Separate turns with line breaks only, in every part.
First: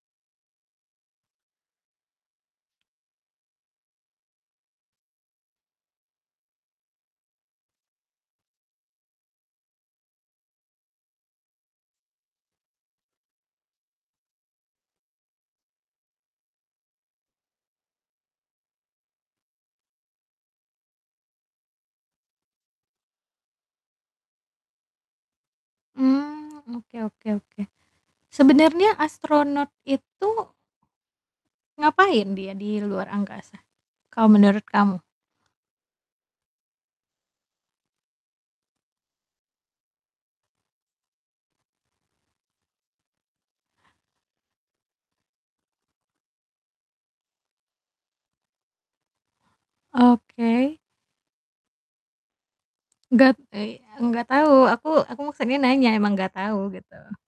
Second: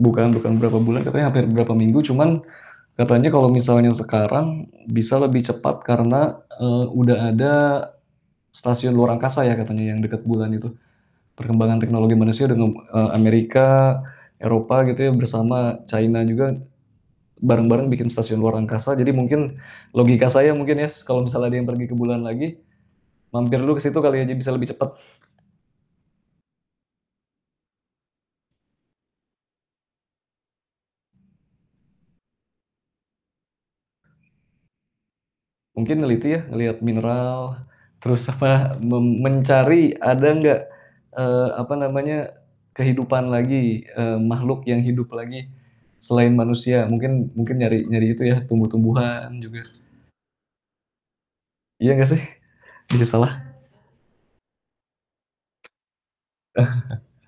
Bukan bukan berapa bulan katanya hampir berapa minggu, cuman katanya kalau misalnya sekarang bisa lebih cepat karena, eee, udah ada stasiun luar angkasa ya katanya yang dekat bulan itu. Perkembangan teknologi manusia dengan, eee, Amerika, Eropa gitu ya bersama China juga, bareng-bareng bikin stasiun luar angkasa. Jadi mungkin logika saya mungkin ya s kalau misalnya ada yang pergi ke bulan lagi, mampir dulu ke situ kali aja bisa lebih cepat.
Hmm, oke oke oke. Sebenarnya astronaut itu ngapain dia di luar angkasa, kalau menurut kamu?
Mungkin neliti ya, melihat mineral, terus apa, mem mencari ada nggak, eee, apa namanya, kehidupan lagi, eee, makhluk yang hidup lagi, selain manusia mungkin mungkin nyari nyari itu ya tumbuh-tumbuhan juga s
Oke.
Iya nggak sih? Bisa salah.
Gat ey enggak tahu aku aku maksudnya nanya emang nggak tahu, gitu.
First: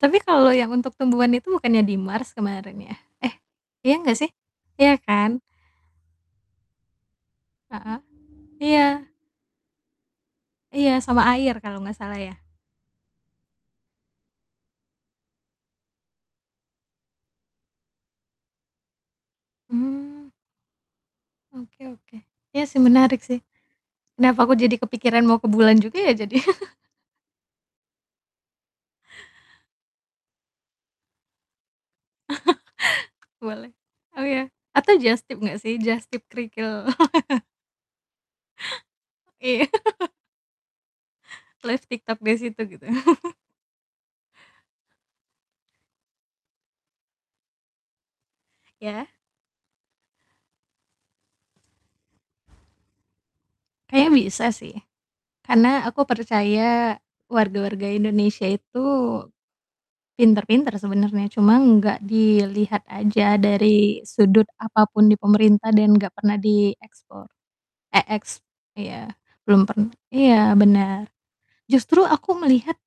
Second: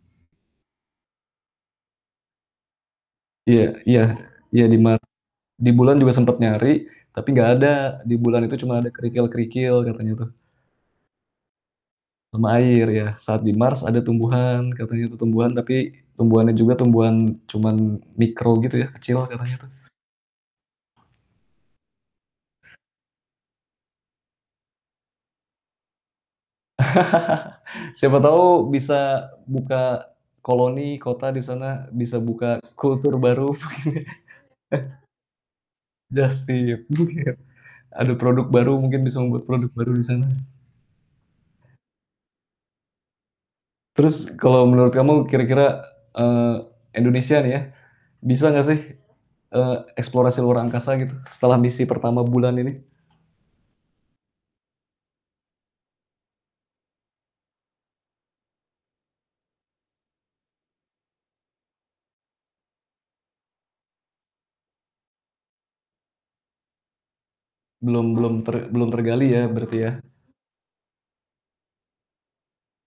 Tapi kalau yang untuk tumbuhan itu bukannya di Mars kemarin ya? Eh,
Iya
iya,
iya,
nggak sih?
iya di
Iya
Mars.
kan.
Di bulan juga sempat nyari tapi nggak ada.
Heeh.
Di bulan itu cuma ada
Iya.
kerikil-kerikil katanya tuh.
Iya, sama air kalau nggak salah ya.
Sama air ya, saat di Mars ada tumbuhan, katanya itu tumbuhan, tapi tumbuhannya juga tumbuhan cuman mikro gitu ya, kecil katanya tuh.
Hmm. Oke oke. Iya sih menarik sih. Kenapa aku jadi kepikiran mau ke bulan juga ya jadi.
Siapa tahu bisa buka koloni kota di sana, bisa buka kultur baru mungkin.
Boleh. Oh ya? Atau jastip nggak sih? Jastip
Jastip,
kerikil.
iya. Ada produk baru mungkin bisa membuat
Iya.
produk baru di sana.
Live TikTok di situ gitu.
Terus, kalau menurut kamu kira-kira, eee, Indonesia nih ya, bisa nggak sih,
Iya.
eee, eksplorasi luar angkasa gitu setelah misi pertama bulan ini?
Kayaknya bisa sih, karena aku percaya warga-warga Indonesia itu pintar-pintar sebenarnya, cuman nggak dilihat aja dari sudut apa pun di pemerintah dan nggak pernah diekspor. Eh,
Belum belum
ex
ter belum
iya,
tergali ya
belum
berarti
pern
ya.
iya, benar. Justru aku melihat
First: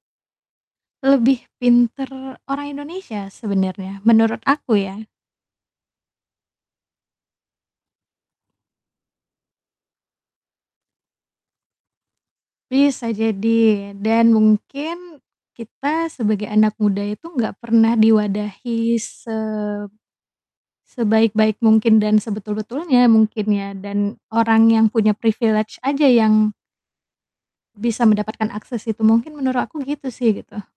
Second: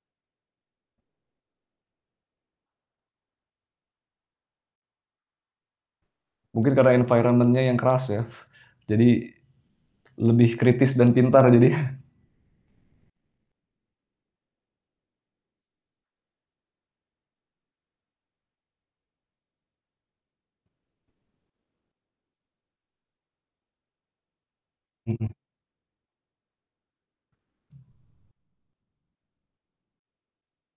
lebih pintar orang Indonesia sebenarnya menurut aku ya.
Mungkin karena environment-nya yang keras ya. Jadi, lebih kritis dan pintar jadinya.
Bisa jadi dan mungkin kita sebagai anak muda itu nggak pernah diwadahi se sebaik-baik mungkin dan sebetul-betulnya mungkin ya dan orang yang punya
Mhm.
privilege aja yang bisa mendapatkan akses itu mungkin menurut aku gitu sih gitu.